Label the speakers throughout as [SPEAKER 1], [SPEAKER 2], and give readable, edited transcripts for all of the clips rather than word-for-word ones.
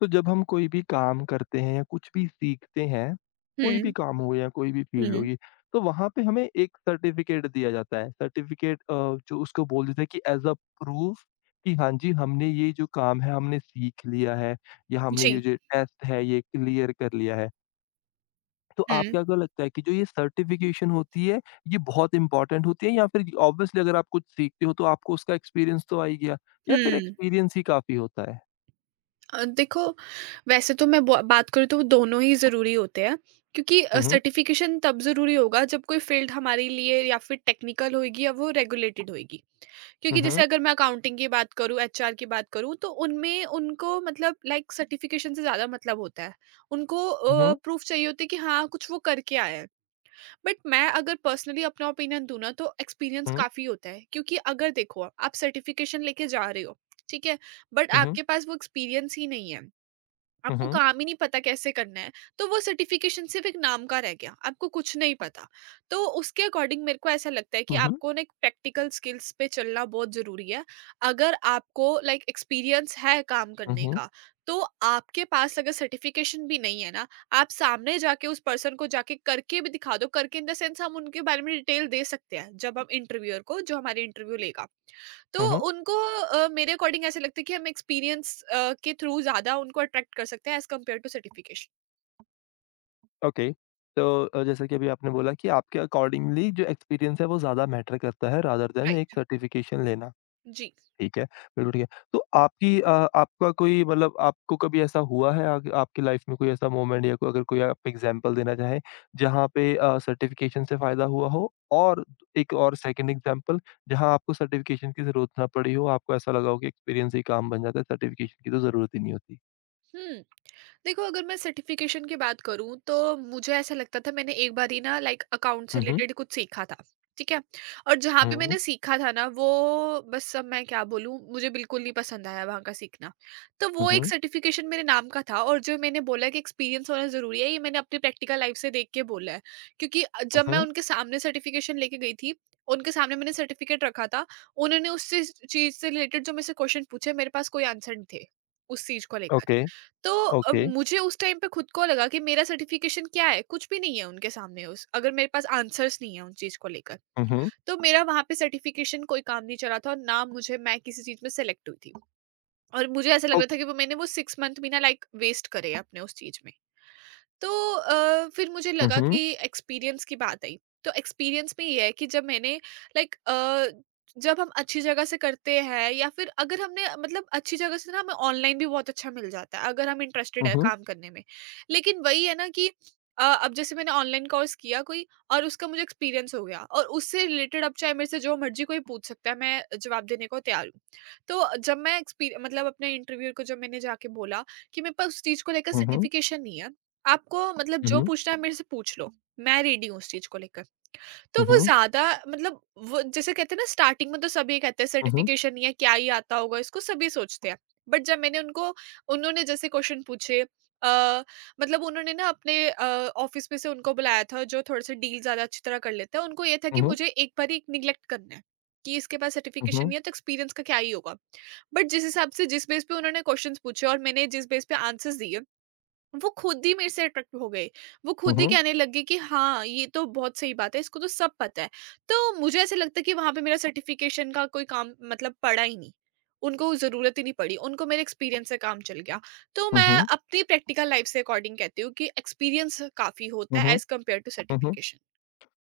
[SPEAKER 1] तो जब हम कोई भी काम करते हैं या कुछ भी सीखते हैं, कोई भी
[SPEAKER 2] हुँ,
[SPEAKER 1] काम हो या कोई भी फ़ील्ड
[SPEAKER 2] हुँ,
[SPEAKER 1] होगी, तो वहाँ पे हमें एक सर्टिफ़िकेट दिया जाता है। सर्टिफ़िकेट जो उसको बोल देते हैं कि एज़ अ प्रूफ़ कि हाँ जी, हमने ये जो काम है हमने सीख लिया है या हमने ये
[SPEAKER 2] जी,
[SPEAKER 1] जो टेस्ट है ये क्लियर कर लिया है। तो
[SPEAKER 2] हुँ,
[SPEAKER 1] आपको क्या लगता है कि जो ये सर्टिफ़िकेशन होती है, ये बहुत इम्पोर्टेंट होती है या फिर ऑब्वियसली अगर आप कुछ सीखते हो तो आपको उसका एक्सपीरियंस तो आ ही गया या फिर
[SPEAKER 2] हुँ।
[SPEAKER 1] एक्सपीरियंस ही काफ़ी होता है?
[SPEAKER 2] देखो, वैसे तो मैं ब बात करूँ तो वो दोनों ही ज़रूरी होते हैं क्योंकि
[SPEAKER 1] हुँ, हुँ।
[SPEAKER 2] सर्टिफ़िकेशन तब ज़रूरी होगा जब कोई फ़ील्ड हमारे लिए या फिर टेक्निकल होएगी या वो रेगुलेटेड होएगी।
[SPEAKER 1] हुँ,
[SPEAKER 2] क्योंकि जैसे
[SPEAKER 1] हुँ।
[SPEAKER 2] अगर मैं अकाउंटिंग की बात करूँ, एचआर की बात करूँ, तो उनमें उनको मतलब लाइक सर्टिफ़िकेशन से ज़्यादा मतलब होता है। उनको
[SPEAKER 1] हुँ, हुँ।
[SPEAKER 2] प्रूफ़ चाहिए होती है कि हाँ, कुछ वो करके आया है। बट मैं अगर पर्सनली अपना ओपिनियन दूँ ना, तो एक्सपीरियंस काफ़ी होता है क्योंकि अगर देखो आप सर्टिफिकेशन लेके जा रहे हो, ठीक है? बट
[SPEAKER 1] हुँ, हुँ।
[SPEAKER 2] आपके पास वो एक्सपीरियंस ही नहीं है।
[SPEAKER 1] हुँ,
[SPEAKER 2] आपको
[SPEAKER 1] हुँ।
[SPEAKER 2] काम ही नहीं पता कैसे करना है, तो वो सर्टिफ़िकेशन सिर्फ़ एक नाम का रह गया, आपको कुछ नहीं पता। तो उसके अकॉर्डिंग मेरे को ऐसा लगता है कि
[SPEAKER 1] हुँ, हुँ।
[SPEAKER 2] आपको ना एक प्रैक्टिकल स्किल्स पे चलना बहुत ज़रूरी है। अगर आपको लाइक एक्सपीरियंस है काम
[SPEAKER 1] हुँ,
[SPEAKER 2] करने
[SPEAKER 1] हुँ,
[SPEAKER 2] का, तो आपके पास अगर सर्टिफ़िकेशन भी नहीं है ना, आप सामने जाके उस पर्सन को जाके करके भी दिखा दो, करके इन द सेंस हम उनके बारे में डिटेल दे सकते हैं, जब हम इंटरव्यूअर को जो हमारे इंटरव्यू लेगा। तो
[SPEAKER 1] हुँ।
[SPEAKER 2] उनको मेरे अकॉर्डिंग ऐसे लगता है कि हम एक्सपीरियंस के थ्रू ज़्यादा उनको अट्रैक्ट कर सकते हैं as compared to certification.
[SPEAKER 1] Okay. तो जैसे कि अभी आपने बोला कि आपके अकॉर्डिंगली जो एक्सपीरियंस है वो ज़्यादा मैटर करता है रादर देन एक
[SPEAKER 2] राइट।
[SPEAKER 1] सर्टिफ़िकेशन लेना,
[SPEAKER 2] जी।
[SPEAKER 1] ठीक है। बिल्कुल ठीक है। तो आपकी आपका कोई मतलब आपको कभी ऐसा हुआ है आग आपकी लाइफ़ में कोई ऐसा मोमेंट या कोई अगर कोई आप एग्ज़ाम्पल देना चाहें, जहाँ पे सर्टिफ़िकेशन से फ़ायदा हुआ हो? और एक और सेकंड एग्ज़ाम्पल जहाँ आपको सर्टिफ़िकेशन की ज़रूरत ना पड़ी हो, आपको ऐसा लगा हो कि एक्सपीरियंस ही काम बन जाता है, सर्टिफ़िकेशन की तो ज़रूरत ही नहीं होती?
[SPEAKER 2] हुँ। देखो, अगर मैं सर्टिफ़िकेशन की बात करूँ तो मुझे ऐसा लगता था मैंने एक बारी ना लाइक अकाउंट से
[SPEAKER 1] हुँ, हुँ।
[SPEAKER 2] रिलेटेड कुछ सीखा था, ठीक है? और जहाँ
[SPEAKER 1] हुँ,
[SPEAKER 2] पे
[SPEAKER 1] हुँ,
[SPEAKER 2] मैंने सीखा था ना, वो बस अब मैं क्या बोलूँ, मुझे बिल्कुल नहीं पसंद आया वहाँ का सीखना। तो वो एक
[SPEAKER 1] हुँ,
[SPEAKER 2] सर्टिफ़िकेशन मेरे नाम का था, और जो मैंने बोला कि एक्सपीरियंस होना ज़रूरी है, ये मैंने अपनी प्रैक्टिकल लाइफ़ से देख के बोला है। क्योंकि जब मैं
[SPEAKER 1] हुँ।
[SPEAKER 2] उनके सामने सर्टिफ़िकेशन लेके गई थी, उनके सामने मैंने सर्टिफ़िकेट रखा था, उन्होंने उस चीज़ चीज़ से रिलेटेड जो मुझसे क्वेश्चन पूछे, मेरे पास कोई आंसर नहीं थे, उस चीज़ को लेकर।
[SPEAKER 1] Okay,
[SPEAKER 2] तो
[SPEAKER 1] okay.
[SPEAKER 2] मुझे उस टाइम पे खुद को लगा कि मेरा सर्टिफिकेशन क्या है? कुछ भी नहीं है उनके सामने, उस अगर मेरे पास आंसर्स नहीं है उन चीज़ को लेकर।
[SPEAKER 1] Mhm.
[SPEAKER 2] तो मेरा वहाँ पे सर्टिफिकेशन कोई काम नहीं चला था, और ना मुझे मैं किसी चीज़ में सेलेक्ट हुई थी। और मुझे ऐसा लग
[SPEAKER 1] Oh
[SPEAKER 2] रहा था कि वो मैंने वो 6 मंथ भी ना लाइक वेस्ट करे अपने उस चीज़ में। तो फिर मुझे लगा
[SPEAKER 1] Mhm,
[SPEAKER 2] कि एक्सपीरियंस की बात आई, तो एक्सपीरियंस में ये है कि जब मैंने लाइक जब हम अच्छी जगह से करते हैं या फिर अगर हमने मतलब अच्छी जगह से ना, हमें ऑनलाइन भी बहुत अच्छा मिल जाता है अगर हम इंटरेस्टेड है
[SPEAKER 1] mhm,
[SPEAKER 2] काम करने में। लेकिन वही है ना कि अब जैसे मैंने ऑनलाइन कोर्स किया कोई, और उसका मुझे एक्सपीरियंस हो गया, और उससे रिलेटेड अब चाहे मेरे से जो मर्जी कोई पूछ सकता है, मैं जवाब देने को तैयार हूँ। तो जब मैं एक्सपीरियंस मतलब अपने इंटरव्यू को जब मैंने जाके बोला कि मेरे पास उस चीज को लेकर
[SPEAKER 1] mhm,
[SPEAKER 2] सर्टिफिकेशन नहीं है, आपको मतलब जो
[SPEAKER 1] mhm,
[SPEAKER 2] पूछना है मेरे से पूछ लो, मैं रेडी हूँ उस चीज़ को लेकर। तो वो
[SPEAKER 1] mhm,
[SPEAKER 2] ज़्यादा मतलब वो जैसे कहते हैं ना, स्टार्टिंग में तो सभी कहते हैं
[SPEAKER 1] mhm, mhm,
[SPEAKER 2] सर्टिफ़िकेशन नहीं है, क्या ही आता होगा इसको, सभी सोचते हैं। बट जब मैंने उनको उन्होंने जैसे क्वेश्चन पूछे, मतलब उन्होंने ना अपने ऑफ़िस में से उनको बुलाया था जो थोड़े-से डील ज़्यादा अच्छी तरह कर लेते हैं, उनको ये था कि
[SPEAKER 1] mhm,
[SPEAKER 2] मुझे एक बारी निग्लेक्ट करना है, कि इसके पास सर्टिफ़िकेशन
[SPEAKER 1] mhm,
[SPEAKER 2] नहीं है तो एक्सपीरियंस का क्या ही होगा। बट जिस हिसाब से जिस बेस पे उन्होंने क्वेश्चन्स पूछे और मैंने जिस बेस पे आंसर्स दिए, वो खुद ही मेरे से अट्रैक्ट हो गए। वो खुद ही
[SPEAKER 1] mhm,
[SPEAKER 2] कहने लगे कि हाँ, ये तो बहुत सही बात है, इसको तो सब पता है। तो मुझे ऐसा लगता है कि वहाँ पे मेरा सर्टिफ़िकेशन का कोई काम मतलब पड़ा ही नहीं। उनको ज़रूरत ही नहीं पड़ी, उनको मेरे एक्सपीरियंस से काम चल गया। तो मैं अपनी प्रैक्टिकल लाइफ़ से अकॉर्डिंग कहती हूँ कि एक्सपीरियंस काफ़ी होता है
[SPEAKER 1] mhm,
[SPEAKER 2] as compared to
[SPEAKER 1] mhm.
[SPEAKER 2] Certification.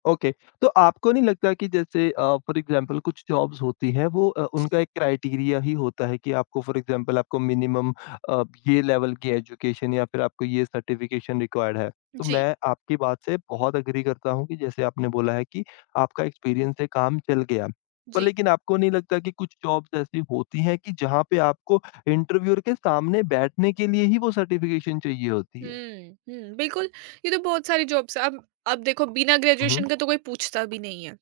[SPEAKER 1] Okay. तो आपको नहीं लगता कि जैसे फॉर एग्ज़ाम्पल कुछ जॉब्स होती हैं वो उनका एक क्राइटेरिया ही होता है कि आपको फॉर एग्ज़ाम्पल आपको मिनिमम ये लेवल की एजुकेशन या फिर आपको ये सर्टिफ़िकेशन रिक्वायर्ड है। तो
[SPEAKER 2] जी,
[SPEAKER 1] मैं आपकी बात से बहुत एग्री करता हूँ कि जैसे आपने बोला है कि आपका एक्सपीरियंस से काम चल गया। पर
[SPEAKER 2] जी।
[SPEAKER 1] लेकिन आपको नहीं लगता कि कुछ जॉब्स ऐसी होती हैं कि जहाँ पे आपको इंटरव्यूअर के सामने बैठने के लिए ही वो सर्टिफ़िकेशन चाहिए होती है?
[SPEAKER 2] हुँ, हुँ, बिल्कुल। ये तो बहुत सारी जॉब्स हैं। अब देखो, बिना
[SPEAKER 1] हुँ,
[SPEAKER 2] ग्रेजुएशन
[SPEAKER 1] हुँ।
[SPEAKER 2] के तो कोई पूछता भी नहीं है,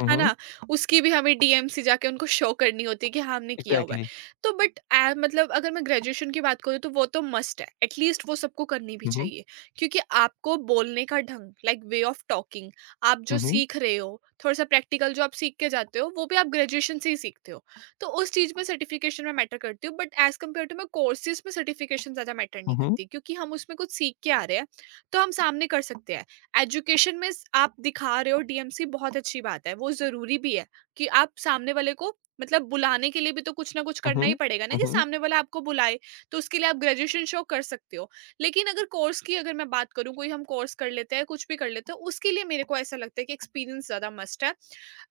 [SPEAKER 1] हुँ,
[SPEAKER 2] है
[SPEAKER 1] हुँ।
[SPEAKER 2] ना? उसकी भी हमें डीएमसी जाके उनको शो करनी होती है कि हाँ, हमने किया हुआ है।
[SPEAKER 1] एग्ज़ैक्टली।
[SPEAKER 2] तो बट मतलब अगर मैं ग्रेजुएशन की बात करूँ तो वो तो मस्ट है, एट लीस्ट वो सबको करनी भी
[SPEAKER 1] हुँ, हुँ।
[SPEAKER 2] चाहिए क्योंकि आपको बोलने का ढंग, लाइक वे ऑफ टॉकिंग, आप जो
[SPEAKER 1] हुँ, हुँ।
[SPEAKER 2] सीख रहे हो, थोड़ा-सा प्रैक्टिकल जो आप सीख के जाते हो, वो भी आप ग्रेजुएशन से ही सीखते हो। तो उस चीज़ में सर्टिफिकेशन मैं मैटर करती हूँ, बट एज़ कम्पेयर टू मैं कोर्सेज़ में सर्टिफिकेशन ज़्यादा मैटर नहीं
[SPEAKER 1] हुँ, हुँ।
[SPEAKER 2] करती क्योंकि हम उसमें कुछ सीख के आ रहे हैं, तो हम सामने कर सकते हैं। एजुकेशन में स आप दिखा रहे हो डीएमसी, बहुत अच्छी बात है, वो ज़रूरी भी है कि आप सामने वाले को मतलब बुलाने के लिए भी तो कुछ ना कुछ
[SPEAKER 1] हुँ,
[SPEAKER 2] करना
[SPEAKER 1] हुँ।
[SPEAKER 2] ही पड़ेगा ना,
[SPEAKER 1] हुँ,
[SPEAKER 2] कि
[SPEAKER 1] हुँ।
[SPEAKER 2] सामने वाला आपको बुलाए, तो उसके लिए आप ग्रेजुएशन शो कर सकते हो। लेकिन अगर कोर्स की अगर मैं बात करूँ, कोई हम कोर्स कर लेते हैं, कुछ भी कर लेते हैं, उसके लिए मेरे को ऐसा लगता है कि एक्सपीरियंस ज़्यादा मस्ट है।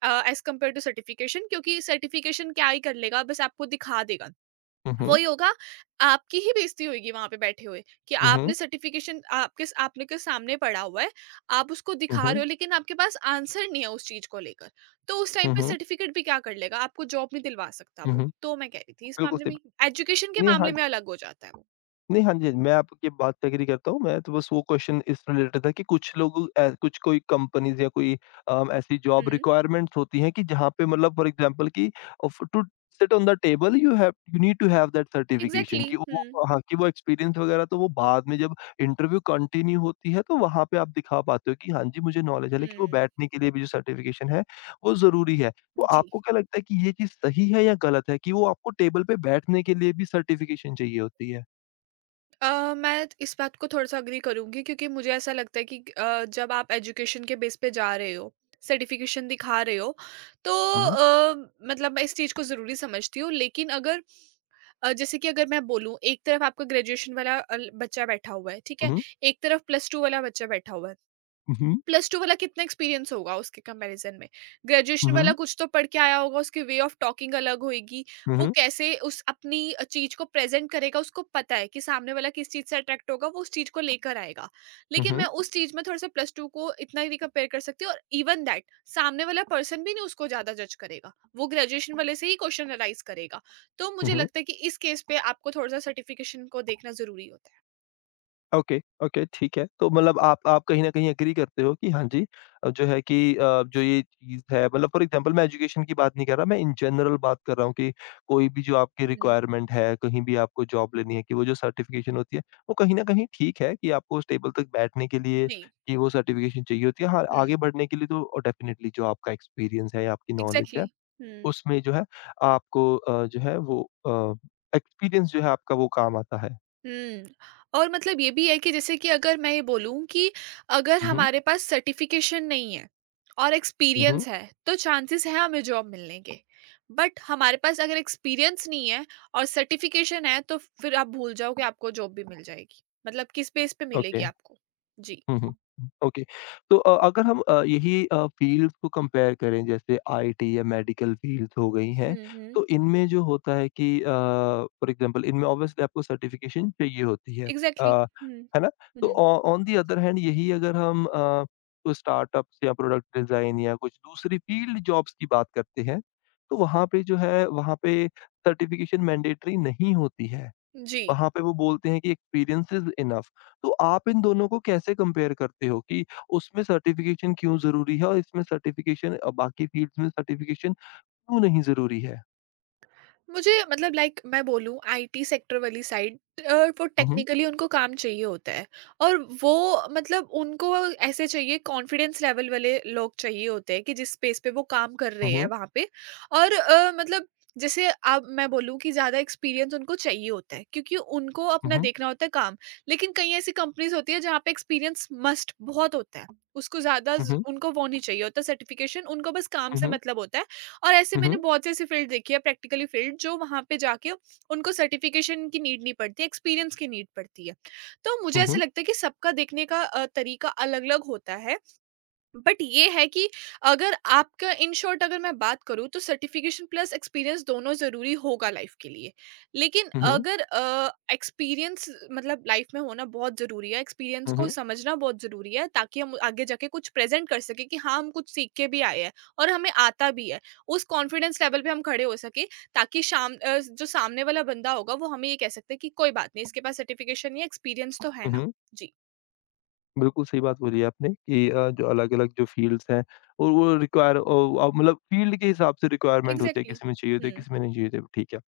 [SPEAKER 2] एज कम्पेयर टू सर्टिफिकेशन, क्योंकि सर्टिफिकेशन क्या ही कर लेगा, बस आपको दिखा देगा,
[SPEAKER 1] हुँ, हुँ।
[SPEAKER 2] वही होगा, आपकी ही बेइज्जती होगी वहां पे बैठे हुए, कि
[SPEAKER 1] हुँ,
[SPEAKER 2] आपने
[SPEAKER 1] हुँ।
[SPEAKER 2] सर्टिफिकेशन आपके आपने के सामने पड़ा हुआ है, आप उसको
[SPEAKER 1] हुँ,
[SPEAKER 2] दिखा रहे हो
[SPEAKER 1] हुँ।
[SPEAKER 2] लेकिन आपके पास आंसर नहीं है उस चीज को लेकर। तो उस टाइम
[SPEAKER 1] हुँ,
[SPEAKER 2] पे
[SPEAKER 1] हुँ।
[SPEAKER 2] सर्टिफिकेट भी क्या कर लेगा, आपको जॉब नहीं दिलवा सकता,
[SPEAKER 1] हुँ,
[SPEAKER 2] वो
[SPEAKER 1] हुँ।
[SPEAKER 2] तो मैं कह रही थी इस
[SPEAKER 1] बिल्कुल
[SPEAKER 2] मामले
[SPEAKER 1] सही
[SPEAKER 2] में।
[SPEAKER 1] बात।
[SPEAKER 2] एजुकेशन के
[SPEAKER 1] नहीं, हाँ।
[SPEAKER 2] मामले में अलग हो जाता है वो।
[SPEAKER 1] नहीं, हाँ जी, मैं आपकी बात से एग्री करता हूँ। मैं तो बस वो क्वेश्चन इस रिलेटेड था कि कुछ लोग कुछ कोई कंपनीज़ या कोई ऐसी जॉब
[SPEAKER 2] हम्म।
[SPEAKER 1] रिक्वायरमेंट्स होती हैं कि जहाँ पे मतलब फॉर एग्ज़ाम्पल कि off to sit on the table you need to have that certification
[SPEAKER 2] exactly.
[SPEAKER 1] कि वो
[SPEAKER 2] हम्म।
[SPEAKER 1] हाँ, कि वो एक्सपीरियंस वगैरह तो वो बाद में जब इंटरव्यू कंटिन्यू होती है, तो वहाँ पे आप दिखा पाते हो कि हाँ जी, मुझे नॉलेज है, लेकिन वो
[SPEAKER 2] हम्म।
[SPEAKER 1] बैठने के लिए भी जो सर्टिफिकेशन है, वो ज़रूरी है। तो
[SPEAKER 2] जी।
[SPEAKER 1] आपको क्या लगता है कि ये चीज़ सही है या गलत है कि वो आपको टेबल पे बैठने के लिए भी सर्टिफिकेशन चाहिए होती है?
[SPEAKER 2] मैं इस बात को थोड़ा-सा एग्री करूँगी क्योंकि मुझे ऐसा लगता है कि जब आप एजुकेशन के बेस पे जा रहे हो, सर्टिफ़िकेशन दिखा रहे हो, तो
[SPEAKER 1] हुँ, हुँ।
[SPEAKER 2] अ, मतलब मैं इस चीज़ को ज़रूरी समझती हूँ। लेकिन अगर जैसे कि अगर मैं बोलूँ, एक तरफ आपका ग्रेजुएशन वाला अल बच्चा बैठा हुआ है, ठीक है?
[SPEAKER 1] उहुँ,
[SPEAKER 2] एक तरफ प्लस 2 वाला बच्चा बैठा हुआ है।
[SPEAKER 1] उहुँ,
[SPEAKER 2] प्लस 2 वाला कितना एक्सपीरियंस होगा उसके कंपैरिज़न में? ग्रेजुएशन वाला
[SPEAKER 1] उहुँ,
[SPEAKER 2] कुछ तो पढ़ के आया होगा, उसकी वे ऑफ टॉकिंग अलग होएगी, वो
[SPEAKER 1] उहुँ,
[SPEAKER 2] कैसे उस अपनी चीज़ को प्रेज़ेंट करेगा, उसको पता है कि सामने वाला किस चीज़ से अट्रैक्ट होगा, वो उस चीज़ को लेकर आएगा। लेकिन
[SPEAKER 1] उहुँ,
[SPEAKER 2] मैं उस चीज़ में थोड़ा-सा प्लस 2 को इतना ही नहीं कंपेयर कर सकती हूँ, और इवन दैट सामने वाला पर्सन भी नहीं उसको ज़्यादा जज करेगा, वो ग्रेजुएशन वाले से ही क्वेश्चन एनालाइज़ करेगा। तो मुझे
[SPEAKER 1] उहुँ।
[SPEAKER 2] लगता है कि इस केस पे आपको थोड़ा-सा सर्टिफ़िकेशन को देखना ज़रूरी होता है।
[SPEAKER 1] ओके, ओके, ठीक है। तो मतलब आप कहीं न कहीं एग्री करते हो कि हाँ जी जो है कि जो ये चीज़ है मतलब फॉर एग्ज़ाम्पल मैं एजुकेशन की बात नहीं कर रहा, मैं इन जनरल बात कर रहा हूँ कि कोई भी जो आपकी
[SPEAKER 2] हुँ,
[SPEAKER 1] रिक्वायरमेंट है, कहीं भी आपको जॉब लेनी है कि वो जो सर्टिफ़िकेशन होती है, वो कहीं न कहीं ठीक है कि आपको उस टेबल तक बैठने के लिए
[SPEAKER 2] जी।
[SPEAKER 1] कि वो सर्टिफ़िकेशन चाहिए होती है। हाँ,
[SPEAKER 2] हुँ,
[SPEAKER 1] आगे बढ़ने के लिए तो डेफ़िनिटली जो आपका एक्सपीरियंस है या आपकी नॉलेज
[SPEAKER 2] एग्ज़ैक्टली।
[SPEAKER 1] है
[SPEAKER 2] हुँ।
[SPEAKER 1] उसमें जो है आपको जो है वो अ, एक्सपीरियंस जो है आपका वो काम आता है।
[SPEAKER 2] हुँ। और मतलब ये भी है कि जैसे कि अगर मैं ये बोलूँ कि अगर
[SPEAKER 1] हुँ, हुँ।
[SPEAKER 2] हमारे पास सर्टिफ़िकेशन नहीं है और
[SPEAKER 1] हुँ, हुँ।
[SPEAKER 2] एक्सपीरियंस है, तो चांसेस हैं हमें जॉब मिलने के। बट हमारे पास अगर एक्सपीरियंस नहीं है और सर्टिफ़िकेशन है, तो फिर आप भूल जाओ कि आपको जॉब भी मिल जाएगी। मतलब किस बेस पे
[SPEAKER 1] ओके।
[SPEAKER 2] मिलेगी आपको? जी।
[SPEAKER 1] हुँ, हुँ। ओके। तो अगर हम यही फ़ील्ड्स को कंपेयर करें जैसे आईटी या मेडिकल फ़ील्ड्स हो गई हैं,
[SPEAKER 2] हुँ, हुँ।
[SPEAKER 1] तो इनमें जो होता है कि फॉर एग्ज़ाम्पल इनमें ऑब्वियसली आपको सर्टिफ़िकेशन चाहिए होती है।
[SPEAKER 2] एग्ज़ैक्टली।
[SPEAKER 1] अ,
[SPEAKER 2] हुँ।
[SPEAKER 1] है ना? तो
[SPEAKER 2] हुँ।
[SPEAKER 1] ऑ ऑन दी अदर हैंड यही अगर हम कोई स्टार्टअप्स या प्रोडक्ट डिज़ाइन या कुछ दूसरी फ़ील्ड जॉब्स की बात करते हैं, तो वहाँ पे सर्टिफ़िकेशन मैंडेटरी नहीं होती है।
[SPEAKER 2] जी।
[SPEAKER 1] वहाँ पे वो बोलते हैं कि एक्सपीरियंस इज़ इनफ। तो आप इन दोनों को कैसे कंपेयर करते हो कि उसमें सर्टिफिकेशन क्यों ज़रूरी है और इसमें सर्टिफिकेशन बाकी फ़ील्ड्स में सर्टिफिकेशन क्यों नहीं ज़रूरी है?
[SPEAKER 2] मुझे मतलब लाइक मैं बोलूँ आईटी सेक्टर वाली साइड, अ, वो
[SPEAKER 1] हुँ, हुँ।
[SPEAKER 2] टेक्निकली उनको काम चाहिए होता है और वो मतलब उनको ऐसे चाहिए, कॉन्फिडेंस लेवल वाले लोग चाहिए होते हैं कि जिस स्पेस पे वो काम कर
[SPEAKER 1] हुँ,
[SPEAKER 2] रहे हैं
[SPEAKER 1] हुँ।
[SPEAKER 2] वहाँ पे। और मतलब जैसे अब मैं बोलूँ कि ज़्यादा एक्सपीरियंस उनको चाहिए होता है क्योंकि उनको
[SPEAKER 1] हुँ,
[SPEAKER 2] अपना
[SPEAKER 1] हुँ।
[SPEAKER 2] देखना होता है काम। लेकिन कई ऐसी कंपनीज होती है जहाँ पे एक्सपीरियंस मस्ट बहुत होता है, उसको ज़्यादा
[SPEAKER 1] हुँ, हुँ।
[SPEAKER 2] उनको वो नहीं चाहिए होता सर्टिफिकेशन, उनको बस काम
[SPEAKER 1] हुँ,
[SPEAKER 2] से
[SPEAKER 1] हुँ।
[SPEAKER 2] मतलब होता है। और ऐसे
[SPEAKER 1] हुँ,
[SPEAKER 2] मैंने
[SPEAKER 1] हुँ।
[SPEAKER 2] बहुत से ऐसे फील्ड देखी है प्रैक्टिकली, फील्ड जो वहाँ पे जाके उनको सर्टिफिकेशन की नीड नहीं पड़ती, एक्सपीरियंस की नीड पड़ती है। तो मुझे ऐसा लगता है कि सबका देखने का तरीका अलग अलग होता है। बट ये है कि अगर आपका, इन शॉर्ट अगर मैं बात करूँ, तो सर्टिफिकेशन प्लस एक्सपीरियंस दोनों ज़रूरी होगा लाइफ के लिए। लेकिन
[SPEAKER 1] हुँ,
[SPEAKER 2] अगर एक्सपीरियंस मतलब लाइफ में होना बहुत ज़रूरी है, एक्सपीरियंस को
[SPEAKER 1] हुँ।
[SPEAKER 2] समझना बहुत ज़रूरी है, ताकि हम आगे जाके कुछ प्रेज़ेंट कर सकें कि हाँ, हम कुछ सीख के भी आए हैं और हमें आता भी है। उस कॉन्फिडेंस लेवल पे हम खड़े हो सकें ताकि शाम जो सामने वाला बंदा होगा वो हमें ये कह सकता है कि कोई बात नहीं, इसके पास सर्टिफिकेशन या एक्सपीरियंस तो है
[SPEAKER 1] हुँ,
[SPEAKER 2] ना।
[SPEAKER 1] हुँ।
[SPEAKER 2] जी।
[SPEAKER 1] बिल्कुल सही बात बोली आपने कि जो अलग-अलग जो फ़ील्ड्स हैं और वो रिक्वायर मतलब फ़ील्ड के हिसाब से रिक्वायरमेंट होती है,
[SPEAKER 2] एग्ज़ैक्टली।
[SPEAKER 1] किसी में चाहिए होती
[SPEAKER 2] हुँ,
[SPEAKER 1] है, किसी में नहीं चाहिए होती है। ठीक है।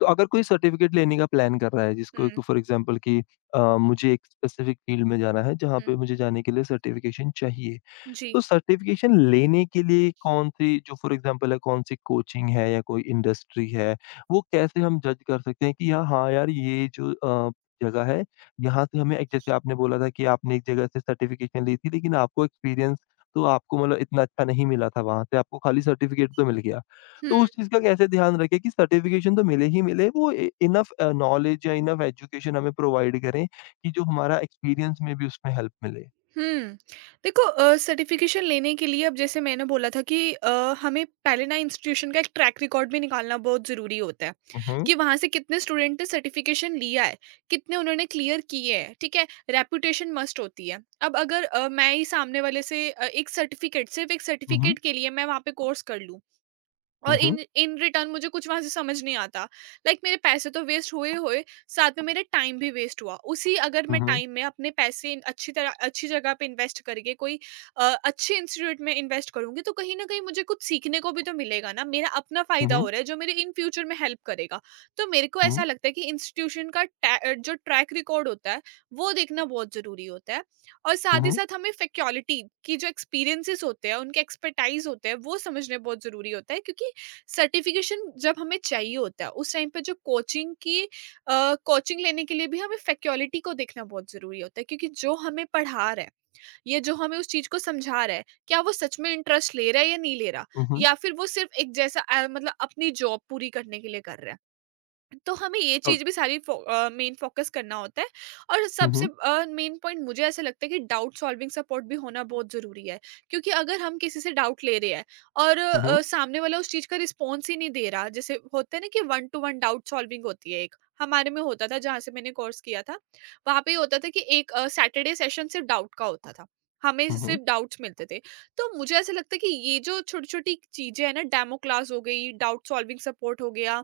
[SPEAKER 1] तो अगर कोई सर्टिफिकेट लेने का प्लान कर रहा है जिसको
[SPEAKER 2] हुँ,
[SPEAKER 1] फॉर एग्जांपल कि मुझे एक स्पेसिफिक फील्ड में जाना है जहाँ
[SPEAKER 2] हुँ।
[SPEAKER 1] पे मुझे जाने के लिए सर्टिफिकेशन चाहिए।
[SPEAKER 2] जी।
[SPEAKER 1] तो सर्टिफ़िकेशन लेने के लिए कौन-सी जो फ़ॉर एग्ज़ाम्पल है कौन-सी कोचिंग है या कोई इंडस्ट्री है, वो कैसे हम जज कर सकते हैं कि या हाँ यार ये जो जगह है, यहाँ से हमें एक जैसे आपने बोला था कि आपने एक जगह से सर्टिफ़िकेशन ली थी लेकिन आपको एक्सपीरियंस तो आपको मतलब इतना अच्छा नहीं मिला था वहाँ से, आपको खाली सर्टिफ़िकेट तो मिल गया। तो
[SPEAKER 2] हुँ,
[SPEAKER 1] उस चीज़ का कैसे ध्यान रखें कि सर्टिफ़िकेशन तो मिले ही मिले वो इ इनफ़ नॉलेज या इनफ़ एजुकेशन हमें प्रोवाइड करें कि जो हमारा एक्सपीरियंस में भी उसमें हेल्प मिले?
[SPEAKER 2] हुँ। देखो, सर्टिफ़िकेशन लेने के लिए, अब जैसे मैंने बोला था कि हमें पहले ना इंस्टीट्यूशन का एक ट्रैक रिकॉर्ड भी निकालना बहुत ज़रूरी होता है,
[SPEAKER 1] हुँ, हुँ।
[SPEAKER 2] कि वहाँ से कितने स्टूडेंट ने सर्टिफ़िकेशन लिया है, कितने उन्होंने क्लियर किए हैं, ठीक है? रेपुटेशन मस्ट होती है। अब अगर मैं ही सामने वाले से एक सर्टिफ़िकेट सिर्फ़ एक
[SPEAKER 1] हुँ, हुँ।
[SPEAKER 2] सर्टिफ़िकेट के लिए मैं वहाँ पे कोर्स कर लूँ और
[SPEAKER 1] हुँ,
[SPEAKER 2] इन
[SPEAKER 1] हुँ।
[SPEAKER 2] इन रिटर्न मुझे कुछ वहाँ से समझ नहीं आता। लाइक मेरे पैसे तो वेस्ट हुए हुए, साथ में मेरा टाइम भी वेस्ट हुआ। उसी अगर
[SPEAKER 1] हुँ,
[SPEAKER 2] मैं
[SPEAKER 1] हुँ।
[SPEAKER 2] टाइम में अपने पैसे अच्छी तरह अच्छी जगह पे इन्वेस्ट करके कोई अच्छे इंस्टीट्यूट में इन्वेस्ट करूँगी, तो कहीं न कहीं मुझे कुछ सीखने को भी तो मिलेगा ना। मेरा अपना
[SPEAKER 1] हुँ,
[SPEAKER 2] फ़ायदा हो
[SPEAKER 1] हुँ,
[SPEAKER 2] रहा है, जो मेरे इन फ्यूचर में हेल्प करेगा। तो मेरे को
[SPEAKER 1] हुँ,
[SPEAKER 2] ऐसा लगता है कि इंस्टीट्यूशन का जो ट्रैक रिकॉर्ड होता है, वो देखना बहुत ज़रूरी होता है। और साथ ही
[SPEAKER 1] हुँ,
[SPEAKER 2] साथ हमें फैक्योलिटी की जो एक्सपीरियंसेज़ होते हैं, उनके एक्सपर्टाइज़ होते हैं, वो समझने बहुत ज़रूरी होता है क्योंकि सर्टिफिकेशन जब हमें चाहिए होता है उस टाइम पे जो कोचिंग की कोचिंग लेने के लिए भी हमें फैकल्टी को देखना बहुत जरूरी होता है क्योंकि जो हमें पढ़ा रहा है या जो हमें उस चीज को समझा रहा है क्या वो सच में इंटरेस्ट ले रहा है या नहीं ले रहा।
[SPEAKER 1] हुँ, हुँ,
[SPEAKER 2] या फिर वो सिर्फ एक जैसा मतलब अपनी जॉब पूरी करने के लिए कर रहा है। तो हमें ये
[SPEAKER 1] और
[SPEAKER 2] चीज़ भी सारी मेन फ़ोकस करना होता है। और
[SPEAKER 1] हुँ,
[SPEAKER 2] सबसे
[SPEAKER 1] हुँ,
[SPEAKER 2] मेन पॉइंट मुझे ऐसा लगता है कि डाउट सॉल्विंग सपोर्ट भी होना बहुत ज़रूरी है। क्योंकि अगर हम किसी से डाउट ले रहे हैं और
[SPEAKER 1] हुँ, हुँ,
[SPEAKER 2] सामने वाला उस चीज़ का रिस्पॉन्स ही नहीं दे रहा, जैसे होता है ना कि one to one doubt solving होती है एक। हमारे में होता था जहाँ से मैंने कोर्स किया था, वहाँ पे ये होता था कि एक सैटरडे सेशन सिर्फ़ डाउट का होता था। हमें सिर्फ़ डाउट्स मिलते थे। तो मुझे ऐसा लगता है कि ये जो छोटी-छोटी चीज़ें हैं ना, डेमो क्लास हो गई, डाउट सॉल्विंग सपोर्ट हो गया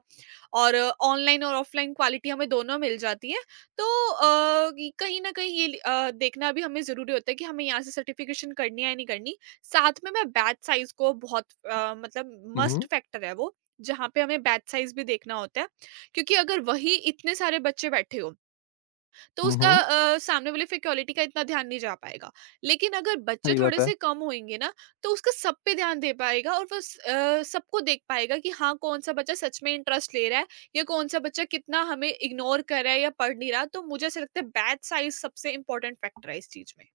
[SPEAKER 2] और ऑनलाइन और ऑफलाइन क्वालिटी हमें दोनों मिल जाती है। तो अ, कि कहीं न कहीं ये देखना भी हमें ज़रूरी होता है कि हमें यहाँ से सर्टिफ़िकेशन करनी है या नहीं करनी। साथ में मैं बैच साइज़ को बहुत
[SPEAKER 1] हुँ,
[SPEAKER 2] मस्ट फैक्टर है वो, जहाँ पे हमें बैच साइज़ भी देखना होता है। क्योंकि अगर वही इतने सारे बच्चे बैठे हों तो
[SPEAKER 1] हुँ,
[SPEAKER 2] उसका
[SPEAKER 1] हुँ,
[SPEAKER 2] सामने वाले पे क्वालिटी का इतना ध्यान नहीं जा पाएगा। लेकिन अगर बच्चे
[SPEAKER 1] सही
[SPEAKER 2] थोड़े
[SPEAKER 1] बात है।
[SPEAKER 2] से कम होएँगे ना, तो उसका सब पे ध्यान दे पाएगा और वो सबको देख पाएगा कि हाँ, कौन-सा बच्चा सच में इंटरेस्ट ले रहा है या कौन-सा बच्चा कितना हमें इग्नोर कर रहा है या पढ़ नहीं रहा। तो मुझे ऐसा लगता है बैच साइज़ सबसे इम्पोर्टेंट फैक्टर है इस चीज़ में।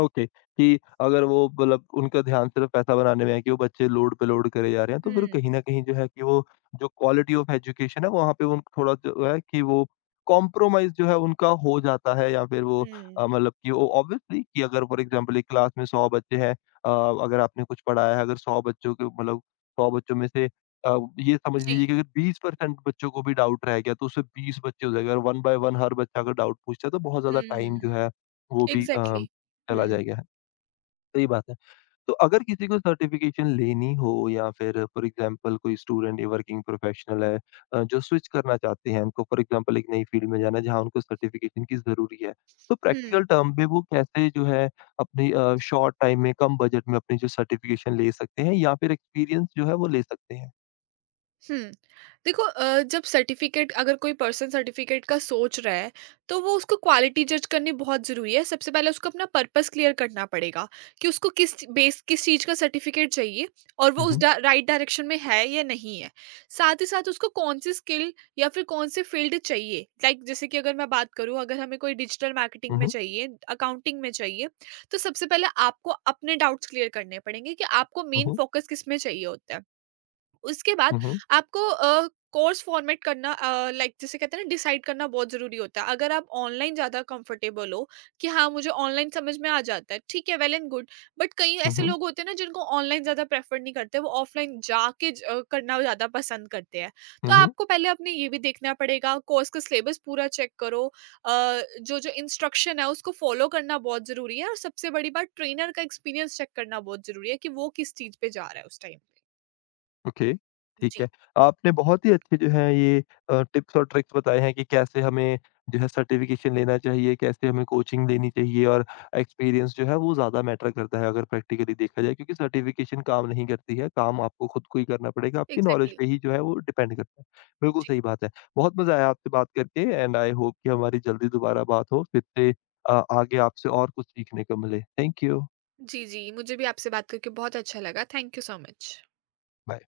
[SPEAKER 1] ओके, कि अगर वो मतलब उनका ध्यान सिर्फ़ पैसा बनाने में है कि वो बच्चे लोड पे लोड करे जा रहे हैं, तो फिर
[SPEAKER 2] हुँ,
[SPEAKER 1] कहीं न कहीं जो है कि वो जो क्वालिटी ऑफ़ एजुकेशन है, वहाँ पे उन थोड़ा जो है कि वो कॉम्प्रोमाइज़ जो है उनका हो जाता है या फिर वो
[SPEAKER 2] हुँ।
[SPEAKER 1] मतलब कि वो ऑब्वियसली कि अगर फॉर एग्ज़ाम्पल एक क्लास में 100 बच्चे हैं अ, अगर आपने कुछ पढ़ाया है, अगर 100 बच्चों के मतलब 100 बच्चों में से ये समझ
[SPEAKER 2] जी।
[SPEAKER 1] लीजिए कि अगर 20% बच्चों को भी डाउट रह गया, तो उससे 20 बच्चे हो जाएगा और 1 बाय 1 हर बच्चा अगर डाउट पूछता है, तो बहुत
[SPEAKER 2] हुँ,
[SPEAKER 1] ज़्यादा
[SPEAKER 2] हुँ,
[SPEAKER 1] टाइम
[SPEAKER 2] हुँ।
[SPEAKER 1] जो है, वो भी
[SPEAKER 2] एग्ज़ैक्टली।
[SPEAKER 1] चला
[SPEAKER 2] हुँ,
[SPEAKER 1] जाएगा, सही बात है। तो अगर किसी को सर्टिफ़िकेशन लेनी हो या फिर फॉर एग्ज़ाम्पल कोई स्टूडेंट या वर्किंग प्रोफ़ेशनल है जो स्विच करना चाहते हैं, उनको फॉर एग्ज़ाम्पल एक नई फ़ील्ड में जाना है जहाँ उनको सर्टिफ़िकेशन की ज़रूरी है। तो
[SPEAKER 2] हुँ।
[SPEAKER 1] प्रैक्टिकल टर्म पे वो कैसे जो है अपनी शॉर्ट टाइम में, कम बजट में अपनी जो सर्टिफ़िकेशन ले सकते हैं या फिर एक्सपीरियंस जो है वो ले सकते हैं?
[SPEAKER 2] हुँ। देखो जब सर्टिफ़िकेट अगर कोई पर्सन सर्टिफ़िकेट का सोच रहा है, तो वो उसको क्वालिटी जज करनी बहुत ज़रूरी है। सबसे पहले उसको अपना पर्पस क्लियर करना पड़ेगा कि उसको किस चीज़ का सर्टिफ़िकेट चाहिए और वो
[SPEAKER 1] हुँ,
[SPEAKER 2] उस
[SPEAKER 1] हुँ।
[SPEAKER 2] डा राइट डायरेक्शन में है या नहीं है। साथ ही साथ उसको कौन-सी स्किल या फिर कौन-से फ़ील्ड चाहिए। लाइक जैसे कि अगर मैं बात करूँ, अगर हमें कोई डिजिटल मार्केटिंग
[SPEAKER 1] हुँ,
[SPEAKER 2] में
[SPEAKER 1] हुँ।
[SPEAKER 2] चाहिए, अकाउंटिंग में चाहिए, तो सबसे पहले आपको अपने डाउट्स क्लियर करने पड़ेंगे कि आपको
[SPEAKER 1] हुँ,
[SPEAKER 2] मेन
[SPEAKER 1] हुँ।
[SPEAKER 2] फ़ोकस किस में चाहिए होता है। उसके बाद
[SPEAKER 1] हुँ, हुँ।
[SPEAKER 2] आपको कोर्स लाइक जिसे कहते हैं ना, डिसाइड करना बहुत ज़रूरी होता है। अगर आप ऑनलाइन ज़्यादा कंफर्टेबल हो कि हाँ, मुझे ऑनलाइन समझ में आ जाता है, ठीक है, वेल एंड गुड। बट कई
[SPEAKER 1] हुँ,
[SPEAKER 2] ऐसे
[SPEAKER 1] हुँ।
[SPEAKER 2] लोग होते हैं ना, जिनको ऑनलाइन ज़्यादा प्रेफर नहीं करते, वो ऑफलाइन जाके करना ज़्यादा पसंद करते हैं। तो
[SPEAKER 1] हुँ, हुँ।
[SPEAKER 2] आपको पहले अपने ये भी देखना पड़ेगा, कोर्स का सिलेबस पूरा चेक करो। अ, जो-जो इंस्ट्रक्शन है उसको फ़ॉलो करना बहुत ज़रूरी है और सबसे बड़ी बात ट्रेनर का एक्सपीरियंस चेक करना बहुत ज़रूरी है कि वो किस चीज़ पे जा रहा है उस टाइम पे।
[SPEAKER 1] ओके, ठीक
[SPEAKER 2] जी।
[SPEAKER 1] है। आपने बहुत ही अच्छे जो है ये टिप्स और ट्रिक्स बताए हैं कि कैसे हमें जो है सर्टिफ़िकेशन लेना चाहिए, कैसे हमें कोचिंग लेनी चाहिए और एक्सपीरियंस जो है वो ज़्यादा मैटर करता है अगर प्रैक्टिकली देखा जाए क्योंकि सर्टिफ़िकेशन काम नहीं करती है, काम आपको खुद को ही करना पड़ेगा, आपकी नॉलेज
[SPEAKER 2] एग्ज़ैक्टली,
[SPEAKER 1] पे ही जो है वो डिपेंड करता है। बिल्कुल
[SPEAKER 2] जी।
[SPEAKER 1] सही बात है। बहुत मज़ा आया आपसे बात करके एंड आई होप कि हमारी जल्दी दोबारा बात हो, फिर से आगे आपसे और कुछ सीखने को मिले। Thank you.
[SPEAKER 2] जी, जी, मुझे भी आपसे बात करके बहुत अच्छा लगा। Thank you so much.
[SPEAKER 1] Bye.